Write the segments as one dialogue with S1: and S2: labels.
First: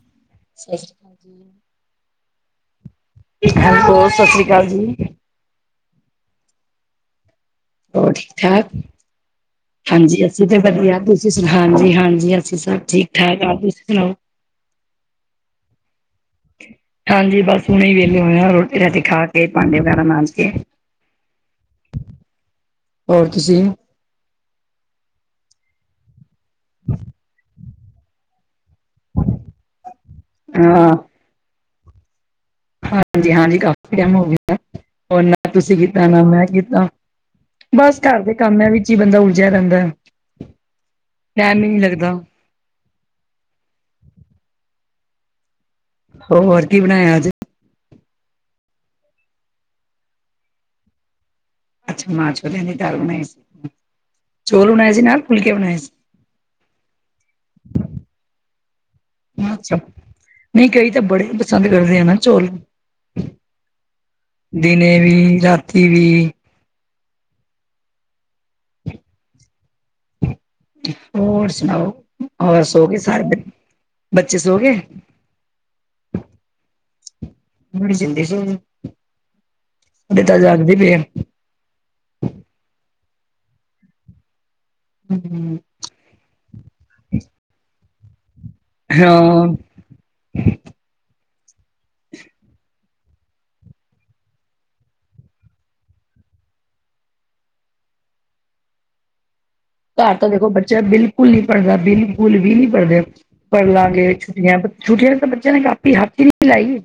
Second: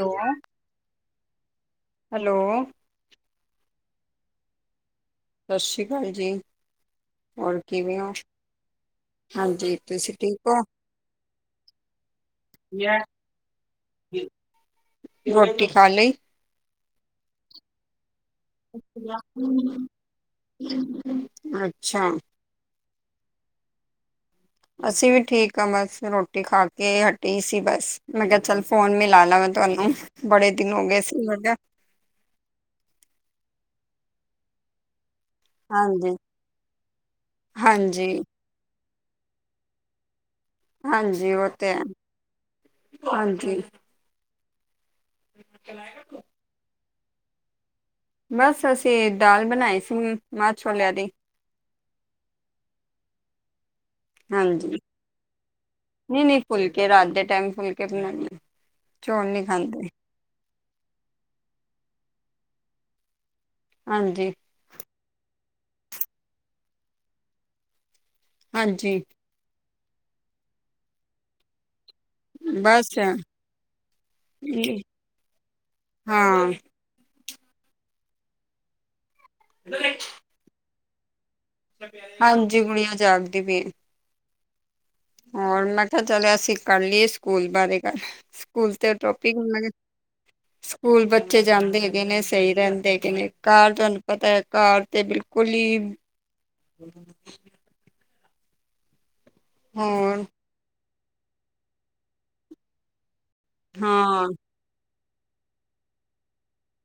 S1: ਹੋ।
S2: ਸਤਿ ਸ੍ਰੀ ਅਕਾਲ ਜੀ ਹੈ, ਸਤਿ ਸ੍ਰੀ ਅਕਾਲ ਜੀ।
S1: ਸਤਿ ਸ਼੍ਰੀ ਅਕਾਲ ਜੀ, ਹੋਰ। ਕਿਵੇਂ ਹੋ?
S2: ਹੋਰ ਠੀਕ ਠਾਕ।
S1: ਹਾਂਜੀ, ਤੁਸੀਂ
S2: ਹਾਂਜੀ ਅਸੀਂ
S1: ਠੀਕ
S2: ਤਾਂ
S1: ਹੋ?
S2: ਵਧੀਆ ਤੁਸੀਂ ਹਾਂਜੀ ਹਾਂਜੀ ਅਸੀਂ ਸਭ ਠੀਕ ਠਾਕ ਹਾਂ, ਤੁਸੀਂ ਸੁਣਾਓ।
S1: ਰੋਟੀ ਖਾ ਲਈ।
S2: ਹਾਂਜੀ, ਬਸ ਹੁਣੇ ਹੀ ਵਿਹਲੇ ਹੋਏ ਆ ਰੋ। ਰੋਟੀ ਖਾ ਕੇ ਭਾਂਡੇ ਵਗੈਰਾ ਮਾਂਜ ਕੇ।
S1: ਅੱਛਾ,
S2: ਹੋਰ ਤੁਸੀ‌।
S1: ਅਸੀਂ ਵੀ ਠੀਕ ਆਂ ਬਸ ਰੋਟੀ ਖਾ ਕੇ ਹਟੀ ਸੀ ਬਸ। ਮੈਂ ਕਿਆ ਚੱਲ ਫੋਨ ਮਿਲਾਲਾ ਮੈਂ ਤਵਾਨੂੰ, ਬੜੇ ਦਿਨ ਹੋ
S2: ਹਾਂ,
S1: ਗਏ ਸੀ ਮੈ ਕਿਆ
S2: ਹਾਂਜੀ-ਹਾਂਜੀ, ਕਾਫੀ ਟਾਈਮ ਹੋ ਗਿਆ, ਉਹਨਾਂ ਤੁਸੀਂ ਕੀਤਾ
S1: ਹਾਂਜੀ,
S2: ਨਾ ਮੈਂ ਕੀਤਾ, ਬਸ
S1: ਹਾਂਜੀ,
S2: ਘਰ ਦੇ ਕੰਮਾਂ ਵਿੱਚ ਈ ਬੰਦਾ ਉਲਝਿਆ ਰਹਿੰਦਾ।
S1: ਹਾਂਜੀ, ਓ
S2: ਟਾਈਮ ਹੀ
S1: ਤੇ
S2: ਨੀ
S1: ਹੈ।
S2: ਲੱਗਦਾ,
S1: ਹਾਂਜੀ। ਚਲਾ ਗਿਆ ਤੂੰ?
S2: ਓ ਹੋਰ ਕੀ ਬਣਾਇਆ ਅੱਜ?
S1: ਬਸ ਅਸੀਂ ਦਾਲ ਬਣਾਈ ਸੀ, ਮਾਂਹ ਛੋਲਿਆਂ ਦੀ।
S2: ਅੱਛਾ ਮਾਹ ਛੋਲਿਆ ਦੀ ਦਾਲ ਬਣਾਈ ਸੀ। ਚੋਲ ਬਣਾਏ ਸੀ ਨਾਲ, ਫੁਲਕੇ ਬਣਾਏ ਸੀ।
S1: ਨ‌ਈਂ- ਨ‌ਈਂ ਫੁਲਕੇ ਰਾਤ ਦੇ ਟਾਈਮ ਫੁਲਕੇ ਬਣਾਨੀ। ਚੋਲ ਨੀ ਖਾਂਦੇ।
S2: ਨਈ, ਕਈ ਤਾਂ ਬੜੇ ਈ ਪਸੰਦ ਕਰਦੇ ਆ ਨਾ ਚੋਲ।
S1: ਹਾਂਜੀ।
S2: ਦਿਨੇ ਵੀ, ਰਾਤੀ ਵੀ।
S1: ਹਾਂਜੀ।
S2: ਹੋਰ ਸੁਣਾਓ। ਹੋਰ ਸੋ ਗਏ
S1: ਬਸ
S2: ਸਾਰੇ ਬੱ, ਬੱਚੇ ਸੋ ਗੇ?
S1: ਹਾਂ।
S2: ਬੜੀ ਜਲਦੀ ਸੋ ਗੇ।
S1: [unintelligible]
S2: ਮੇਰੇ ਤਾਂ ਜਾਗਦੇ ਪੇ ਆ।
S1: ਹਾਂਜੀ। ਗੁੱਡੀਆਂ ਜਾਗਦੀ ਪਈ ਏ। ਹੋਰ ਮੈਂ ਕਿਆ ਚੱਲ, ਅਸੀਂ ਕਰ ਲੀਏ ਸਕੂਲ ਬਾਰੇ ਗਲ। ਸਕੂਲ ਤੇ ਟੋਪਿਕ
S2: ਹਾਂ
S1: ਮੈ [unintelligible] [unintelligible] [inaudible] ਸਕੂਲ ਬੱਚੇ ਜਾਂਦੇ ਹੈਗੇ ਨੇ ਸਹੀ ਰਹਿੰਦੇ ਹੈਗੇ ਨੇ। ਘਾਰ ਤੁਹਾਨੂੰ ਪਤਾ ਐ ਘਾਰ ਤਾਂ ਬਿਲਕੁਲ ਈ [inaudible]
S2: ਘਰ
S1: ਹੋਰ
S2: ਤਾਂ ਦੇਖੋ ਬੱਚਾ ਬਿਲਕੁਲ ਨ‌ਈ ਪੜ੍ਹਦਾ ਬਿਲਕੁਲ ਵੀ ਨੀ ਪੜ੍ਹਦੇ। ਪੜ੍ਹਲਾਂ ਗੇ,
S1: ਹਾਂ
S2: ਛੁੱਟੀਆਂ ਛੁੱਟੀਆਂ ਨੇ ਤਾਂ ਬੱਚਿਆਂ ਨੇ ਕਾਪੀ ਹੱਥ ਈ ਨੀ ਲਾਈ।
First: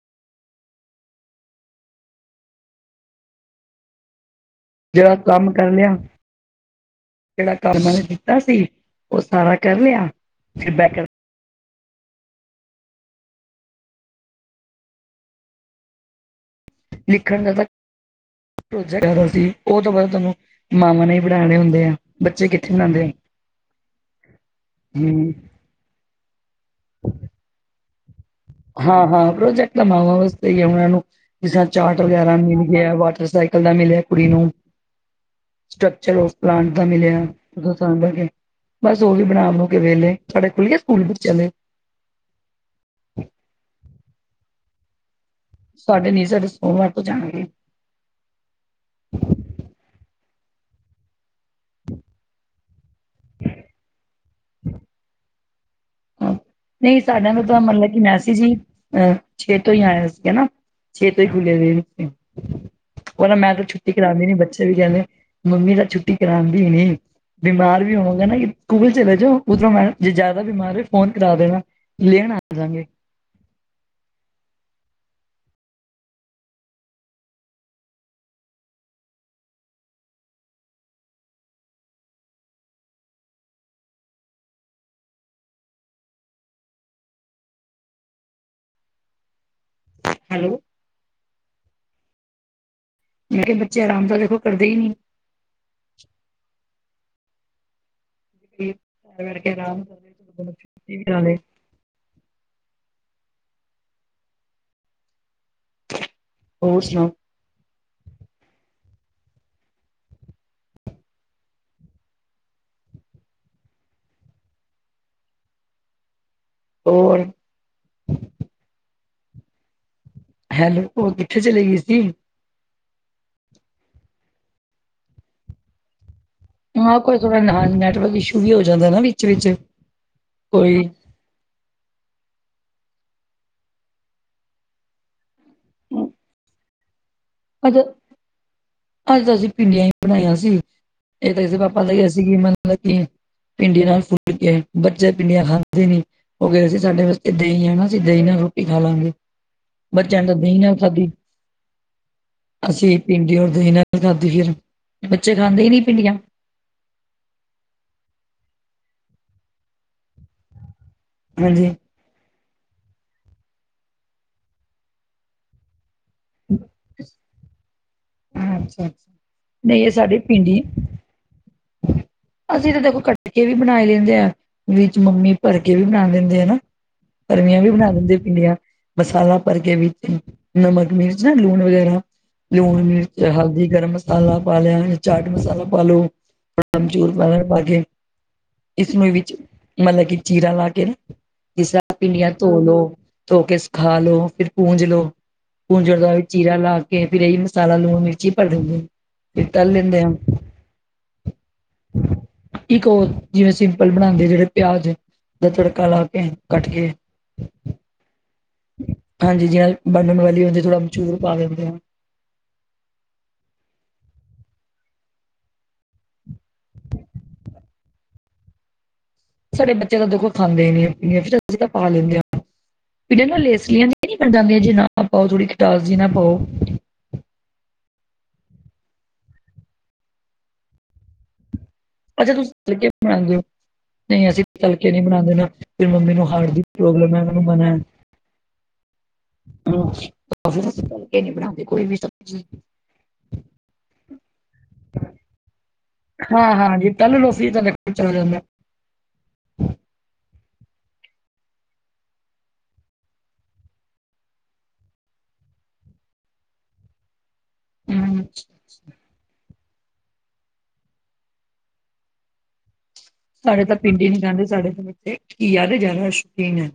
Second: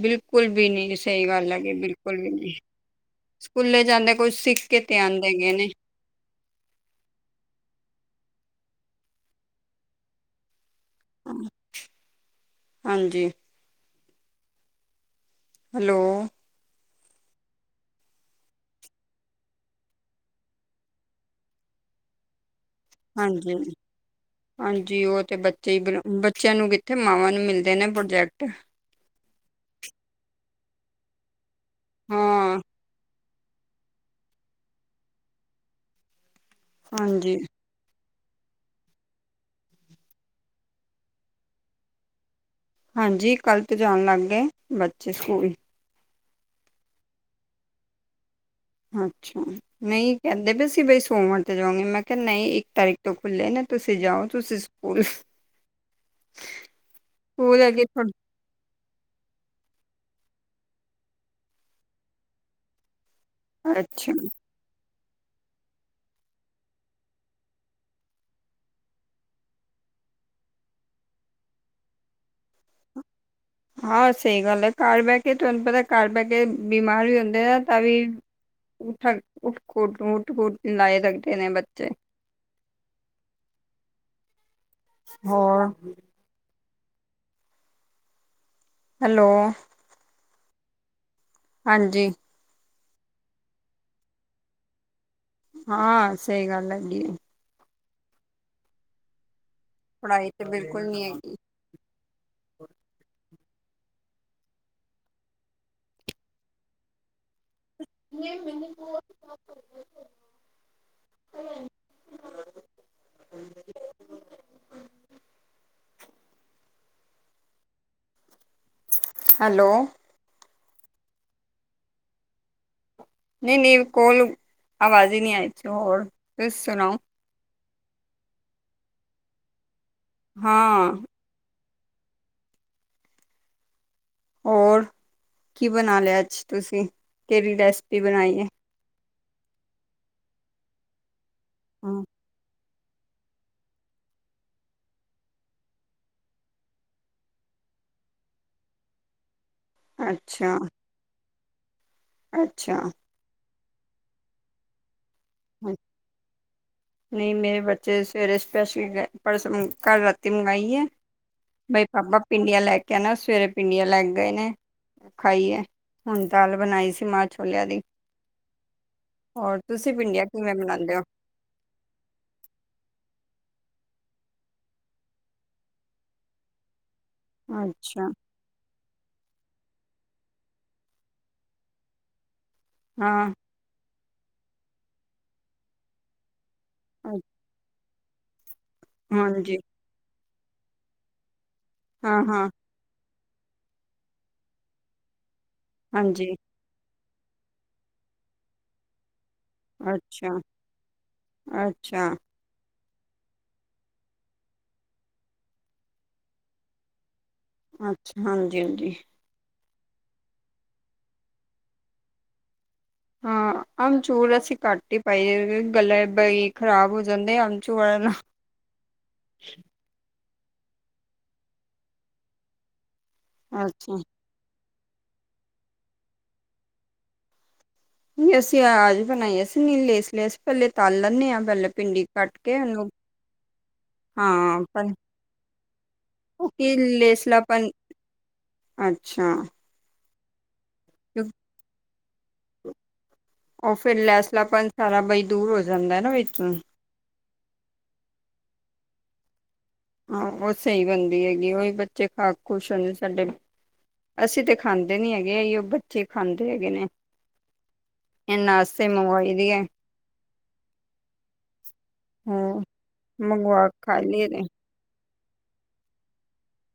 S1: ਬਿਲਕੁਲ ਵੀ ਨੀ, ਸਹੀ ਗੱਲ ਹੈਗੀ ਬਿਲਕੁਲ ਵੀ ਨੀ, ਸਕੂਲੇ ਜਾਂਦੇ ਕੋਈ ਸਿਖ
S2: ਜਿਹੜਾ ਕੰਮ ਕਰ ਲਿਆ ਜਿਹੜਾ ਕਰਮਾਂ ਨੇ ਦਿੱਤਾ ਸੀ, ਉਹ ਸਾਰਾ ਕਰ ਲਿਆ। ਫਿਰ ਬੈ ਕੇ
S1: ਹਾਂ, ਹਾਂਜੀ। ਹੈਲੋ।
S2: ਲਿਖਣ ਦਾ ਤਾਂ ਪ੍ਰੋਜੈਕਟ ਸੀ, ਉਹ ਤੋਂ ਬਾਅਦ ਤੁਹਾਨੂੰ ਮਾਂਵਾ ਨੇ ਹੀ ਬਣਾਣੇ ਹੁੰਦੇ ਆ। ਬੱਚੇ ਕਿੱਥੇ ਬਣਾਦੇ ਏ।
S1: ਹਾਂਜੀ-ਹਾਂਜੀ। ਹਾਂਜੀ, ਉਹ
S2: ਹਮ
S1: ਤੇ ਬੱਚੇ ਈ ਬਨੋ ਬੱਚਿਆਂ ਨੂੰ ਕਿੱਥੇ, ਮਾਵਾਂ ਨੂੰ ਮਿਲਦੇ ਨੇ ਪ੍ਰੋਜੈਕਟ।
S2: ਹਾਂ-ਹਾਂ, ਪ੍ਰੋਜੈਕਟ ਤਾਂ ਮਾਵਾਂ ਵਾਸਤੇ ਈ ਆ ਉਹਨਾਂ ਨੂੰ, ਜਿਸ ਤਰ੍ਹਾਂ ਚਾਟ ਵਗੈਰਾ
S1: ਹਾਂ
S2: ਮਿਲ ਗਿਆ। ਵਾਟਰਸਾਈਕ ਕ ਦਾ ਮਿਲਿਆ ਕੁੜੀ ਨੂੰ, ਸਟਕਚਰ ਔਫ ਪਲਾਂਟ ਦਾ ਮਿਲਿਆ।
S1: ਹਾਂਜੀ
S2: ਉਹ ਤਾਂ ਕਰਕੇ ਬਸ ਉਹ ਵੀ ਬਣਾ-ਬਣੂ ਕੇ ਵੇਲ੍ਹੇ, ਤੁਹਾਡੇ ਖੁੱਲ ਗਏ ਸਕੂਲ ਬੱਚਿਆਂ ਦੇ?
S1: ਹਾਂਜੀ, ਕੱਲ੍ਹ ਤੋਂ ਜਾਣ ਲੱਗ ਗੇ, ਬੱਚੇ ਸਕੂਲ
S2: ਸਾਡੇ ਨੀ ਸਾਡੇ ਸੋਮਵਾਰ ਤੋਂ ਜਾਣਗੇ।
S1: ਅੱਛਾ, ਨ‌ਈ ਕਹਿੰਦੇ ਪਏ ਸੀ ਬਈ ਸੋਵਨ ਤੇ ਜਾਵਾਗੇ। ਮੈਂ ਕਿਆ ਨ‌ਈਂ ਇੱਕ ਤਾਰੀਕ ਤੋਂ ਖੁੱਲੇ ਨੇ ਤੁਸੀਂ ਜਾਓ ਤੁਸੀਂ ਸਕੂਲ।
S2: ਨ‌ਈਂ, ਸਾਡਾ ਆ ਨੂੰ
S1: ਸਕੂਲ
S2: ਤਾਂ
S1: ਹੈਗੇ
S2: ਮਲਬ ਕਿ
S1: ਤੁਹਾਡੇ?
S2: ਮੈਸੇਜ ਈ, ਅ ਛੇ ਤੋਂ ਈ ਆਇਆ ਸੀ ਹਨਾ, ਛੇ ਤੋਂ ਈ ਖੁੱਲ੍ਹੇ ਰਹੇ ਨੇ ਉਹ ਤਾਂ ਮੈਂ ਤਾਂ ਛੁੱਟੀ
S1: ਅੱਛਾ
S2: ਕਰਾਂਦੀ ਨੀ ਬੱਚੇ ਵੀ ਕਹਿੰਦੇ, ਮੰਮੀ ਤਾਂ ਛੁੱਟੀ ਕਰਾਂਦੀ ਨੀ। ਬਿਮਾਰ ਵੀ ਹੋਵੋਂਗੇ ਨਾ ਕਿ, ਸਕੂਲ ਚਲੇ ਜਾਓ। ਉਧਰੋਂ ਮੈ ਨਾ ਜੇ ਜ਼ਿਆਦਾ ਬਿਮਾਰ ਹੋਏ ਫੋਨ ਕਰਾ ਦੇਣਾ। ਲੈਨ ਆਜਾਂ ਗੇ।
S1: ਹਾਂ ਸਹੀ ਗੱਲ ਆ। ਘਰ ਬਹਿ ਕੇ ਤੁਹਾਨੂੰ ਪਤਾ ਘਰ ਬਹਿ ਕੇ ਬਿਮਾਰ ਵੀ ਹੁੰਦੇ ਆ। ਤਾਂ ਵੀ, ਉਠਕ ਉਠ ਕ ਓਠ ਕੁਦ ਲਾਏ ਰੱਖਦੇ ਨੇ ਬੱਚੇ। ਹਾਂ ਅ ਹੈਲੋ।
S2: ਹੈਲੋ।
S1: ਹਾਂਜੀ
S2: ਮੇਰੇ ਬੱਚੇ ਆਰਾਮ ਤਾਂ ਦੇਖੋ ਕਰਦੇ ਹੀ ਨੀ।
S1: ਹਾਂ ਸਹੀ ਗੱਲ ਹੈਗੀ ਐ।
S2: [unintelligible]
S1: ਪੜ੍ਹਾਈ ਤੇ ਬਿਲਕੁਲ
S2: ਛੁੱਟੀ
S1: ਨੀ
S2: ਵੀ ਨਾਲੇ
S1: ਹੈਗੀ।
S2: ਹੋਰ ਸੁਣਾਓ?
S1: ਨਹੀਂ ਮੈਨੂੰ ਬਹੁਤ ਤੰਗ਼ ਕਰਦੇ ਆ।
S2: ਹੋਰ
S1: ਹੈਲੋ
S2: ਹੈਲੋ ਉਹ ਕਿੱਥੇ ਚਲੇ ਗਈ ਸੀ।
S1: ਨਹੀਂ- ਨਹੀਂ ਵ ਕੋਲ ਆਵਾਜ਼ ਹੀ ਨੀ ਆਈ ਸੀ ਹੋਰ? ਸੁਣਾਓ
S2: ਹਾਂ ਕੋਈ ਥੋੜਾ ਨਾ ਨੈਟਵਰਕ ਇਸ਼ੂ ਵੀ ਹੋ ਜਾਂਦਾ ਨਾ ਵਿਚ- ਵਿਚ।
S1: ਹਾਂ ਅ ਹੋਰ ਕੀ ਬਣਾ ਲਿਆ ਅੱਜ ਤੁਸੀਂ ਕਿਹੜੀ
S2: ਅੱਜ
S1: ਰੈਸਪੀ ਬਣਾਈ ਹੈ।
S2: ਅੱਜ ਤਾਂ ਅਸੀਂ ਭਿੰਡੀਆਂ ਹੀ ਬਣਾਈਆਂ ਸੀ ਇਹ ਤਾਂ ਕਿਸੇ ਪਾਪਾ ਦਾ
S1: ਹਮ,
S2: ਗ ਸੀ ਮਤਲਬ ਕਿ ਭਿੰਡੀੀਆਂ ਨਾਲ ਫੁੱਲ ਕੇ ਬੱਚੇ ਭਿੰਡੀਆਂ ਖਾਂਦੇ ਨੀ। ਹੋ ਗਿਆ ਸੀ ਸਾਡੇ ਵਾਸਤੇ ਦਹੀਂ ਆ ਨਾ ਅਸੀਂ ਦਹੀਂ ਨਾਲ ਰੋਟੀ ਖਾ ਲਵਾਂਗੇ ਬੱਚਿਆਂ ਨੂੰ ਤਾਂ
S1: ਅੱਛਾ
S2: ਦਹੀਂ ਨਾਲ ਖਾਧੀ।
S1: ਅੱਛਾ
S2: ਅਸੀਂ ਭਿੰਡੀ ਔਰ ਦਹੀਂ ਨਾਲ ਖਾਧੀ ਫਿਰ, ਬੱਚੇ ਖਾਂਦੇ ਹੀ ਨੀ ਭਿੰਡੀਆਂ।
S1: ਨਹੀਂ ਮੇਰੇ ਬੱਚੇ ਸਵੇਰੇ ਸਪੈਸ਼ਲੀ ਗਏ ਪਰਸੋ ਮ ਅ ਕੱਲ ਰਾਤੀ ਮੰਗਾਈ ਐ।
S2: ਹਾਂਜੀ
S1: ਬਈ ਪਾਪਾ ਪਿੰਡੀਆਂ ਲੈ ਕੇ ਆਣਾ। ਸਵੇਰੇ ਭਿੰਡੀਆਂ ਲੇ ਕੇ ਗਏ ਨੇ, ਖਾਈਏ। ਹੁਣ ਦਾਲ ਬਣਾਈ ਸੀ ਮਾਂਹ ਛੋਲਿਆਂ ਦੀ।
S2: ਅੱਛਾ ਅੱਛਾ
S1: ਔਰ
S2: ਨਹੀਂ ਇਹ
S1: ਤੁਸੀਂ
S2: ਸਾਡੀ
S1: ਭਿੰਡੀਆਂ ਕਿਵੇਂ
S2: ਭਿੰਡੀ
S1: ਬਣਾਦੇ ਔ।
S2: ਅਸੀਂ ਤਾਂ ਦੇਖੋ ਕੱਟਕੇ ਵੀ ਬਣਾਈ ਹੀ ਲੈਂਦੇ ਆ। ਵਿੱਚ ਮੰਮੀ ਭਰਕੇ ਵੀ ਬਣਾ ਦਿੰਦੇ ਆ ਨਾ, ਭਰਵੀਆਂ ਵੀ ਬਣਾ
S1: ਅੱਛਾ
S2: ਦਿੰਦੇ ਆ ਭਿੰਡੀਆਂ। ਮਸਾਲਾ ਭਰ ਕੇ ਵਿੱਚ ਨਮਕ, ਮਿਰਚ ਨਾ ਲੂਣ ਵਗੈਰਾ। ਲੂਣ- ਮਿਰਚ,
S1: ਹਾਂ
S2: ਹਲਦੀ, ਗਰਮ ਮਸਾਲਾ ਪਾ ਲਿਆ, ਜਾ ਚਾਟ ਮਸਾਲਾ ਪਾ ਲੋ। ਥੋ ਅੰਬਚੂਰ ਪਣ 'ਚ ਪਾ ਕੇ। ਇਸਨੂੰ ਇਹ ਵਿੱਚ
S1: ਹਾਂਜੀ
S2: ਮਤਲਬ ਕਿ ਚੀਰਾ ਲਾ ਕੇ ਨਾ ਜਿਸ ਤਰ੍ਹਾਂ
S1: ਹਾਂ
S2: ਭਿੰਡੀਆਂ
S1: ਹਾਂ
S2: ਧੋ ਲਓ। ਧੋ ਕੇ ਸਿਖਾ ਲ ਲੋ ਫਿਰ ਪੂੰਜ ਲੋ ਪੂੰਜਣ ਦਾ
S1: ਹਾਂਜੀ
S2: ਚੀਰਾ ਲਾ। ਫਿਰ ਇਹੀ ਮਸਾਲਾ ਲੂਣ ਮਿਰਚ ਹੀ ਭਰ ਦਿੰਦੇ। ਫਿਰ ਤਲ ਲੈਂਦੇ ਆ
S1: ਅੱਛਾ ਅੱਛਾ।
S2: ਇੱਕ ਉਹ ਜਿਵੇਂ ਸਿੰਪਲ ਬਣਾਉਂਦੇ ਜਿਹੜੇ ਪਿਆਜ ਦਾ ਤੜਕਾ ਲਾ ਕੇ ਕੱਟ ਕੇ
S1: ਅੱਛਾ ਹਾਂਜੀ ਹਾਂਜੀ
S2: ਹਾਂਜੀ ਜਿਂ ਬਣਨਣ ਵਾਲੀ ਹੁੰਦੀ ਥੜਾ ਅੰਬਚੂਰ ਪਾਵੇ ਹੁੰਦੇ ਆ।
S1: ਹਾਂ ਆਮਚੂੂਰ ਅਸੀਂ ਕੱਟ ਹੀ ਪਾਈ ਗਲੇ ਬਈ ਖ਼ਰਾਬ ਹੋ ਜਾਂਦੇ ਅਮਚੂ ਨਾਲ।
S2: ਸਾਡੇ ਬੱਚੇ ਤਾਂ ਦੇਖੋ ਖਾਂਦੇ ਹੀ ਨੀ ਪੀਆਂ ਫਰ ਅਸੀਂ ਤਾਂ ਪਾ ਲੈਂਦੇ ਹ ਪੀੜੀਆਂ ਲੇਸਲੀਆਂਆਂ
S1: ਅੱਛਾ
S2: ਮੈਂ ਜਾਂਦੀ ਆ ਜੀ ਨਾ ਪਾਓ ਥੋੜੀ ਖਿਟਾਸ ਜ ਨਾ ਪਾਓ।
S1: ਅਸੀਂ ਆਜ ਬਣਾਈ ਅਸੀਂ ਨੀ ਲੇਸ ਲੈਸ ਪਹਿਲੇ ਤਲ ਲੈਂਦੇ ਹਾਂ ਪਹਿਲੇ ਪਿੰਡੀ
S2: ਅੱਛਾ ਤੁਂਕੇ ਬਣਾਉਂਦੇ ਹੋ। ਨਹੀਂ ਅਸੀਂ
S1: ਹਾਂ
S2: ਤਲਕੇ
S1: ਪਰ
S2: ਨਹੀਂ ਬਣਾਉਂਦੇ ਨਾ ਫ ਮੰਮੀ ਨੂੰ ਹਾਰਟ ਦੀ
S1: ਕਿ
S2: ਪ੍ਰੋਬਲਮ ਹੈ ਮੈਨੂੰ
S1: ਲੇਸਲਾਪਨ
S2: ਮਨ।
S1: ਅੱਛਾ
S2: ਸੀਕੇ ਨੀ ਬਣਾਉਂਦੇ ਕੋਈ ਵੀ ਸਬਜ਼ੀ
S1: ਉਹਓ ਫਿਰ ਲੈਸ ਲਗ ਪ ਸਾਰਾ ਬ ਦੂਰ ਹੋ ਜਾਂਦਾ ਨਾ,
S2: ਹਾਂ
S1: ਵਿੱਚੋਂ
S2: ਹਾਂ, ਜੀ ਤਲ ਲੋ ਚ ਜਾਂਦਾ
S1: ਹਾਂ ਉਹ ਸਹੀ ਬਣਦੀ ਹੈਗੀ ਉਹੀ ਬੱਚੇ ਖਾ ਖੁਸ਼ ਹੋਦੇ ਸਾਡੇ ਅਸੀਂ ਤੇ ਖਾਂਦੇ ਨੀ ਹੈਗੇ ਉਹ ਬੱਚੇ ਖਾਂਦੇ ਹੈਗੇ ਨੇ,
S2: ਹਮ,
S1: ਇਹਨਾ ਵਾਸਤੇ ਤੇ ਮੰਗਵਾਈ ਦੀ ਹੈ, ਹਮ-
S2: ਸਾਡੇ
S1: ਮੰਗਵਾ
S2: ਤਾਂ
S1: ਖਾ
S2: ਭਿੰਡੀ ਹੀ ਨੀ
S1: ਲਈਏ
S2: ਖਾਦੇਂ, ਸਾਡੇ ਤਾਂ ਘੀਆ ਦੇ ਜ਼ਿਆਦਾ ਸ਼ੌਕੀਨ ਹੈ।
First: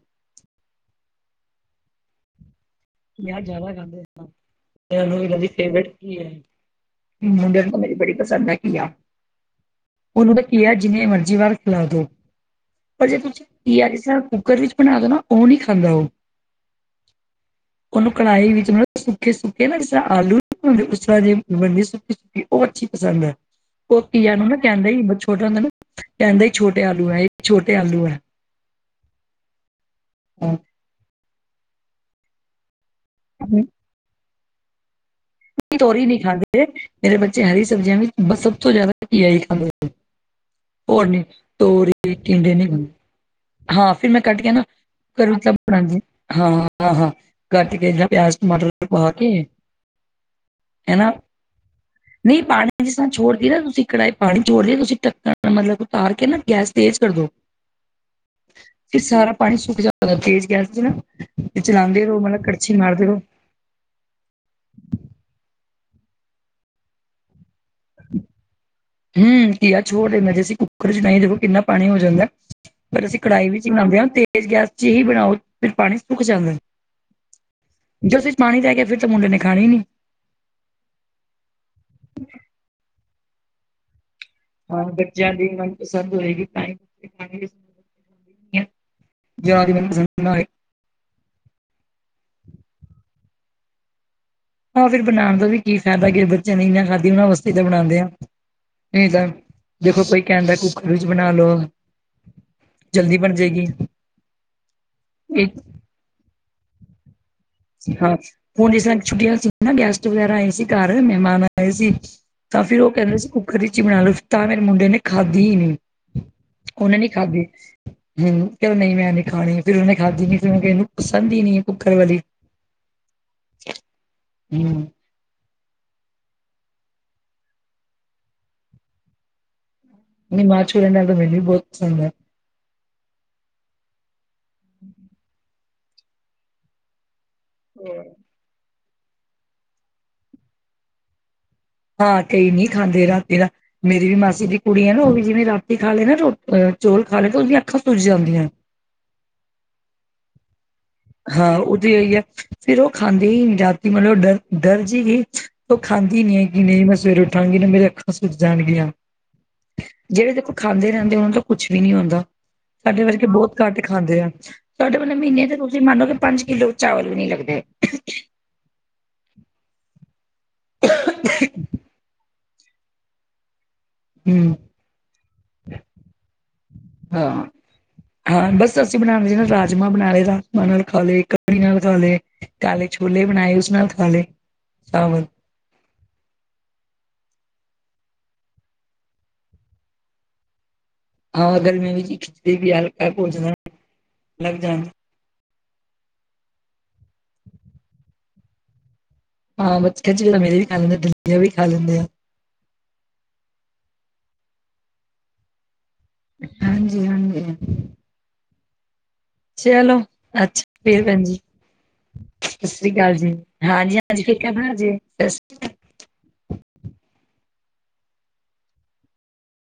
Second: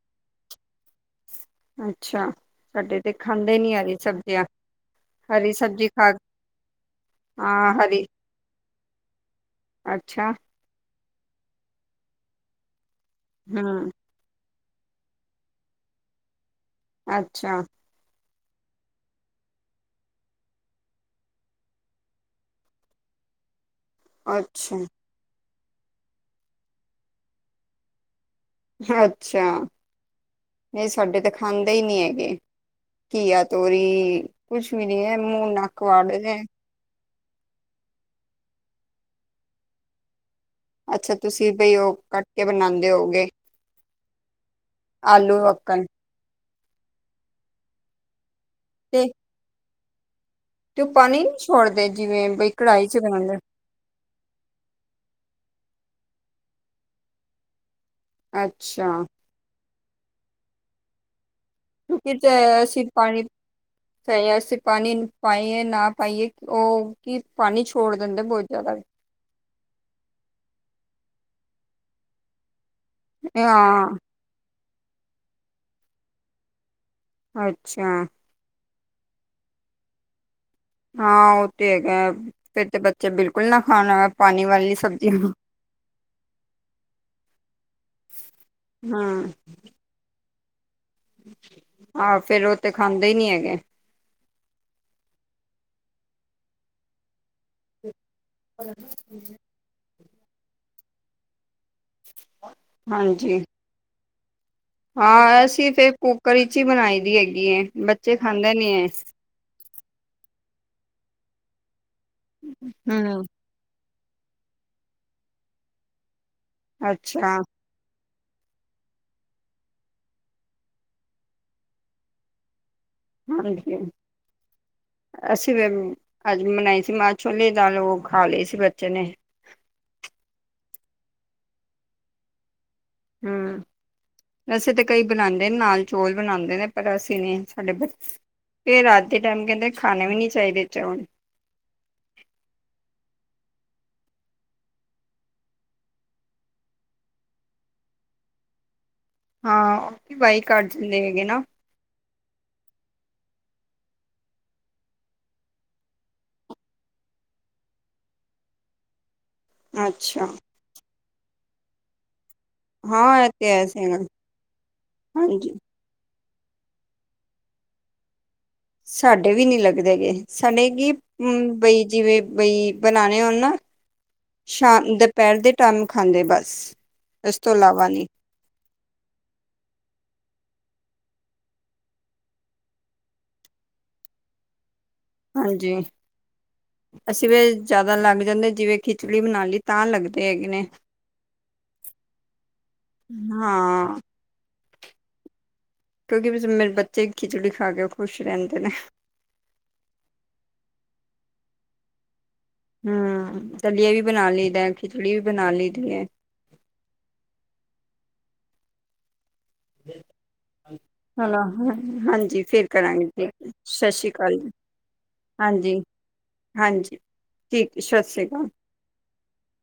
S1: ਅੱਛਾ- ਸਾਡੇ ਤੇ
S2: ਘੀਆ
S1: ਖਾਂਦੇ ਨੀ
S2: ਜ਼ਿਆਦਾ
S1: ਹਰੀ
S2: ਖਾਂਦੇ
S1: ਸਬਜ਼ੀਆਂ,
S2: ਇਹਨਾਂ ਨੂੰ ਇਹਨਾਂ ਦੀ
S1: ਹਰੀ ਸਬਜ਼ੀ
S2: ਫੇਵਰਟ
S1: ਖਾ
S2: ਕੀ ਹੈ ਮੁੰਡੇ
S1: ਹਾਂ
S2: ਤਾਂ ਮੇਰੇ ਨੂੰ
S1: ਹਰੀ
S2: ਬੜੀ ਪਸੰਦ ਹੈ ਹੈਗੀ ਹਾ
S1: ਅੱਛਾ,
S2: ਉਹਨੂੰ ਤਾਂ ਘਿਆ ਹੈ ਜਿੰਨੇ ਮਰਜ਼ੀ ਵਾਰ ਖਿਲਾ ਦੋ, ਪਰ ਜੇ ਤੁਸੀਂ ਕੀ ਆ
S1: ਹੂੰ,
S2: ਕਿਸ ਕੁੱਕਰ ਵਿੱਚ ਬਣਾ ਦ ਨਾ, ਉਹ ਨਹੀਂ ਖਾਂਦਾ ਉਹ-
S1: ਅੱਛਾ-
S2: ਉਹਨੂੰ ਕੜਾਹੀ ਵਿੱਚ ਮਤਲਬ, ਸੁੱਕੇ ਸੁੱਕੇ ਨਾ ਜਿਸ ਤਰ੍ਹਾਂ ਆਲੂ ਉਸ ਤਰ੍ਹਾਂ ਜੇ ਬਨਦੀ ਸੁੱਕੀ ਵੀ ਉਹ ਅੱਛੀ ਪਸੰਦ ਹੈ ੳਹ ਘੀਆ ਨੂੰ ਨਾ
S1: ਅੱਛਾ,
S2: ਕਹਿੰਦਾ, ਛੋਟਾ ਹੁੰਦਾ ਨਾ ਕਹਿੰਦਾ ਹੀ ਛੋਟੇ ਆਲੂ ਹੈ ਇਹ ਛੋਟੇ ਆਲੂ ਹੈ
S1: ਅੱਛਾ, ਇਹ ਸਾਡੇ ਤਾਂ ਖਾਂਦੇ ਹੀ ਨਹੀਂੀ ਹੈਗੇ ਘੀਆ ਤੋਰੀ, ਕੁਛ ਵੀ ਨੀ ਹੈ ਮੂੰਹ ਨੱਕ
S2: ਤੋਰੀ ਨਹੀਂ
S1: ਵਡਦੇ
S2: ਖਾਂਦੇ ਮੇਰੇ ਬੱਚੇ ਹਰੀ ਸਬਜ਼ੀਆਂ ਵਿੱਚ ਬ ਸਭ ਤੋਂ ਜ਼ਿਆਦਾ ਘਿਆ ਹੀ ਖਾਂਦੇ। ਹੋਰ
S1: ਅੱਛਾ
S2: ਨਈ
S1: ਤੁਸੀਂ ਬਈ ਉਹ
S2: ਤੋਰੀ,
S1: ਕੱਟ ਕੇ
S2: ਟੀਂਡੇ ਨਹੀਂ
S1: ਬਣਾਉਂਦੇ ਹੋਗੇ,
S2: ਖਾਂਦੇ। ਹਾਂ, ਫਿਰ ਮੈਂ ਕੱਟ ਕੇ ਨਾ, ਘਰੋਂ
S1: ਆਲੂ ਵੱਕਣ
S2: ਹਾਂ ਹਾਂ -ਹਾਂ, ਕੱਟ ਕੇ ਏਦਾ ਪਿਆਜ- ਟਮਟਰ
S1: ਤੇ
S2: ਪਾ ਕੇ
S1: ਤੇ ਉਹ
S2: ਹਨਾ!
S1: ਪਾਣੀ ਨੀ ਛੋੜਦੇ ਜਿਵੇਂ
S2: ਨਹੀਂ
S1: ਬਈ
S2: ਪਾਣੀ
S1: ਕੜਾਹੀ
S2: ਜਿਸ
S1: ਚ
S2: ਤਰ੍ਹਾਂ
S1: ਬਣਾਉਂਦੇ,
S2: ਛੋੜਦੀ ਨਾ ਤੁਸੀਂ। ਕੜਾਏ ਪਾਣੀ ਛੋੜ ਲਿਆ ਤੁਸੀਂ ਢੱਕਣ ਮਤਲਬ ਉਤਾਰ ਕੇ ਨਾ ਗੈਸ ਤੇਜ਼ ਕਰਦੋ-
S1: ਅੱਛਾ
S2: ਫੇਰ ਸਾਰਾ ਪਾਣੀ ਸੁੱਕ ਜਾ ਤੇਜ ਗੈਸ ਤੇ ਨਾ ਤੇ ਚਲਾਉਂਦੇ ਰਹੋ, ਮਤਲਬ ਕੜਛੀ ਮਾਰਦੇ ਰਹੋ-
S1: ਚ ਅਸੀਂ ਪਾਣੀ ਪਾਈਏ ਨਾ ਪਾਈਏ ਉਹ ਕੀ ਪਾਣੀ ਛੋੜ ਦਿੰਦੇ ਬਹੁਤ ਜ਼ਿਆਦਾ
S2: ਹਮ, ਘੀਆ ਛੋੜ ਲੈਂਦਾ ਜੇ ਅਸੀਂ ਕੁੱਕਰ ਚ ਨਹੀਂ ਦੇਖੋ ਕਿੰਨਾ ਪਾਣੀ ਹੋ ਜਾਂਦਾ ਪਰ ਅਸੀਂ ਕੜਾਹੀ ਵਿੱਚ ਬਣਾਉਂਦੇ ਹਾਂ, ਤੇਜ਼ ਗੈਸ ਚ ਹੀ ਬਣਾਓ ਫਿਰ ਪਾਣੀ ਸੁੱਕ ਜਾਂਦਾ
S1: ਅੱਛਾ
S2: ਜੇ ਉਸ ਵਿੱਚ ਪਾਣੀ ਰਹਿ ਗਿਆ ਫ਼ਿਰ ਤਾਂ ਮੁੰਡੇ ਨੇ ਖਾਣੀ ਹੀ ਨੀ
S1: ਹਾਂ ਉਹ ਤੇ ਹੈਗਾ, ਫਿਰ ਤੇ ਬੱਚੇ ਬਿਲਕੁਲ ਨਾ ਖਾਣ ਪਾਣੀ ਵਾਲੀ
S2: ਹਾਂ,
S1: ਸਬਜ਼ੀਆਂ
S2: ਬੱਚਿਆਂ ਦੀ ਮਨਪਸੰਦ ਹੋਏਗੀ ਤਾਂ
S1: ਹਾਂ,
S2: ਨਹੀਂ
S1: ਆਹੋ! ਫੇਰ ਉਹ ਤੇ ਖਾਂਦੇ ਹੀ ਨੀ ਹੈਗੇ।
S2: ਆਹ ਫਿਰ ਬਣਾਉਣ ਦਾ ਵੀ ਕੀ ਫਾਇਦਾ ਕਿ ਬੱਚਿਆਂ ਨੇ ਨਈ ਖਾਧੀ ਉਹਨਾ ਵਾਸਤੇ ਤਾ ਬਣਾਉਂਦੇ ਆ, ਦੇਖੋ ਕੋਈ ਕਹਿ ਦਾ ਕੁੱਕਰ ਵਿੱਚ ਬਣਾ ਲਓ ਜਲਦੀ ਬਣ
S1: ਹਾਂਜੀ
S2: ਜਾਏਗੀ।
S1: ਹਾਂ,
S2: ਇਹ
S1: ਅਸੀਂ ਫਿਰ ਕੁੱਕਰ ਵਿਚ ਹੀ ਬਣਾਈ ਦੀ ਹੈਗੀ ਏ।
S2: ਹਾਂ, ਹੁਣ ਜਿਸ ਤਰ੍ਹਾਂ ਛੁੱਟੀਆਂ ਗੈਸਟ ਵਗੈਰਾ ਆਏ ਸੀ ਘਰ ਮਹਿਮਾਨ ਆਏ ਸੀ ਤਾਂ ਫੇਰ ਉਹ ਕਹਿੰਦੇ
S1: ਹਮ
S2: ਸੀ ਕੁਕਰ ਚ ਬਣਾ ਲਓ ਤਾਂ ਮੇਰੇ ਮੁੰਡੇ ਨੇ ਖਾਧੀ ਹੀ ਨਹੀਂ, ਉਹਨੇ ਨੀ
S1: ਅੱਛਾ
S2: ਖਾਧੀ। ਹਮ, ਚੱਲ ਨਹੀਂ ਮੈਂ ਇਥੇ ਖਾਣੀ ਆ ਫਿਰ ਉਹਨੇ ਖਾਧੀ ਨ ਫਿਰ ਮੈਂ ਕਨੂੰ ਪਸੰਦ ਹੀ ਨਹੀਂ ਕੁੱਕਰ ਵਾਲੀ।
S1: ਹਾਂਜੀ
S2: ਹੂੰ ਨਹੀਂ
S1: ਅਸੀਂ ਵੀ ਅੱਜ ਬਨਾਈ ਸੀ ਮਾਂ- ਛੋਲੇ ਦੀ ਦਾਲ ਉਹ ਖਾ ਲਈ ਸੀ ਬੱਚੇ ਨੇ-
S2: ਨਹੀਂ, ਮਾਂ -ਛੋਲਿਆ ਦੀ ਦਾਲ ਤਾਂ ਮੈਨੂੰ ਵੀ ਬਹੁਤ ਪਸੰਦ ਹੈ।
S1: ਹਮ, ਅਸੀਂ ਤਾਂ ਕਈ ਬਣਾਉਂਦੇ ਨੇ ਨਾਲ ਚੋਲ ਬਣਾਉਂਦੇ ਨੇ ਪਰ ਅਸੀਂ ਨਹੀਂ ਸਾਡੇ ਬ ਚੇ ਕਹਿੰਦੇ ਰਾਤ ਦੇ ਟਾਈਮ ਕਹਿੰਦੇ ਖਾਣੇ ਵੀ ਨਹੀਂ ਚਾਹੀਦੇ ਚੌਲ
S2: ਹਾਂ, ਕਈ ਨਹੀਂ ਖਾਂਦੇ ਰਾਤੀ ਦਾ ਮੇਰੀ ਵੀ ਮਾਸੀ ਦੀ ਕੁੜੀ ਐ ਨਾ ਓ ਵੀ ਜਿਵੇਂ ਰਾਤੀ ਖਾ ਲੈ ਨਾ ਚੋਲ ਖਾ ਲੇ ਨਾ ਤੇ ਓਦੀਆਂ ਅੱਖਾਂ ਸੁੱਜ ਜਾਂਦੀਆਂ।
S1: ਹਾਂ, ਓ ਬਾਈ ਕਰ ਜਾਂਦੇ ਹੈਗੇ ਨਾ।
S2: [unintelligible] ਫਿਰ ਓ ਖਾਂਦੇ ਈ ਨੀ ਜਦਦੀ ਮਤਲਬ ਡਰ ਡਰਜੇ ਗਈ। ਓ ਖਾਂਦੀ ਨੀ ਹੈਗੀ ਨਈ ਮੈਂ ਸਵੇਰੇ ਉੱਠਾਂਗੀ ਨਾ ਮੇਰੇ ਅੱਖਾਂ ਸੁੱਜ ਜਾਣਗੀਆਂ।
S1: ਅੱਛਾ
S2: ਜੇੜੇ ਦੇਖੋ ਖਾਂਦੇ ਰਹਿੰਦੇ ਓਨਾਂ ਨੂੰ ਕੁਛ ਵੀ ਨੀ ਹੁੰਦਾ। ਸਾਡੇ
S1: ਹਾਂ
S2: ਵਰਗੇ
S1: ਇਹ ਤੇ
S2: ਬਹੁਤ ਘੱਟ
S1: ਐਸੇ
S2: ਖਾਂਦੇ ਆ। ਸਾਡੇ ਵਾਲੇ ਮਹੀਨੇ
S1: ਹਾਂਜੀ
S2: ਚ ਤੁਸੀਂ ਮੰਨ ਲੋ ਕਿ ਪੰਜ ਕਿੱਲੋ ਚਾਵਲ ਵੀ ਨੀ ਲੱਗਦੇ।
S1: ਸਾਡੇ ਵੀ ਨੀ ਲੱਗਦੇ ਗੇ, ਸਾਡੇ ਕੀ ਬਈ ਜਿਵੇਂ ਬਈ ਬਣਾਣੇ ਹੋਣ ਨਾ
S2: ਹਮ
S1: ਸ਼ਾਮ-ਦੁਪਹਿਰ ਦੇ ਟਾਈਮ ਖਾਂਦੇ ਬਸ, ਇਸ
S2: ਹਾਂ
S1: ਤੋਂ ਇਲਾਵਾ ਨਈ।
S2: ਹਾਂ ਬਸ ਅਸੀਂ ਬਣਾਣਾ ਜ ਨਾ ਰਾਜਮਾਂ ਬਣਾ ਲਏ ਰਾਜਮਾਂ ਨਾਲ ਖਾ ਲਏ, ਕੜੀ ਨਾਲ ਖਾ ਲਏ। ਕਾਲੇ ਛੋਲੇ ਬਣਾਏ ਉਸ ਨਾਲ ਖਾ ਲੇ ਚਾਵਲ।
S1: ਹਾਂਜੀ। ਅਸੀਂ ਵੀ ਜ਼ਿਆਦਾ ਲੱਗ ਜਾਂਦੇ ਜਿਵੇਂ ਖਿਚੜੀ ਬਣਾ ਲਈ ਤਾਂ ਲੱਗਦੇ ਹੈਗੇ ਨੇ।
S2: ਹਾਂ ਗਰਮੀ ਵਿੱਚ ਖਿਚੜੀ ਵੀ ਹਲਕਾ ਭੋਜਨ ਆ
S1: ਹਾਂ
S2: ਲੱਗ ਜਾਂਦਾ।
S1: ਕਿਉਂਕਿ ਮੇਰੇ ਬੱਚੇ ਖਿਚੜੀ ਖਾ ਕੇ ਖੁਸ਼ ਰਹਿੰਦੇ ਨੇ।
S2: ਹਾਂ ਬੱਚੇ ਮੇਰੇ ਵੀ ਖਾ ਲੈਂਦੇ ਆ, ਦਲੀਆਂ ਵੀ ਖਾ ਲੈਂਦੇ ਆ।
S1: ਹਾ, ਦਲੀਆ ਵੀ ਬਣਾ ਲਈਦਾ, ਖਿਚੜੀ ਵੀ ਬਣਾ ਲਈ ਦੀ ਐ।
S2: ਹਾਂਜੀ-ਹਾਂਜੀ। ਚਲੋ! ਅੱਛਾ ਫੇਰ ਭੈਣ ਜੀ,
S1: ਚਲੋ ਹਾਂਜੀ
S2: ਸਤਿ
S1: ਫਿਰ
S2: ਸ੍ਰੀ
S1: ਕਰਾਂਗੇ
S2: ਅਕਾਲ ਜੀ।
S1: ਠੀਕ ਸਤਿ ਸ਼੍ਰੀ
S2: ਹਾਂਜੀ-ਹਾਂਜੀ। ਫ
S1: ਅਕਾਲ ਜੀ
S2: ਕ ਜੇ
S1: ਹਾਂਜੀ
S2: [unintelligible]
S1: ਹਾਂਜੀ, ਠੀਕ ਹੈ। ਸਤਿ ਸ਼੍ਰੀ ਅਕਾਲ।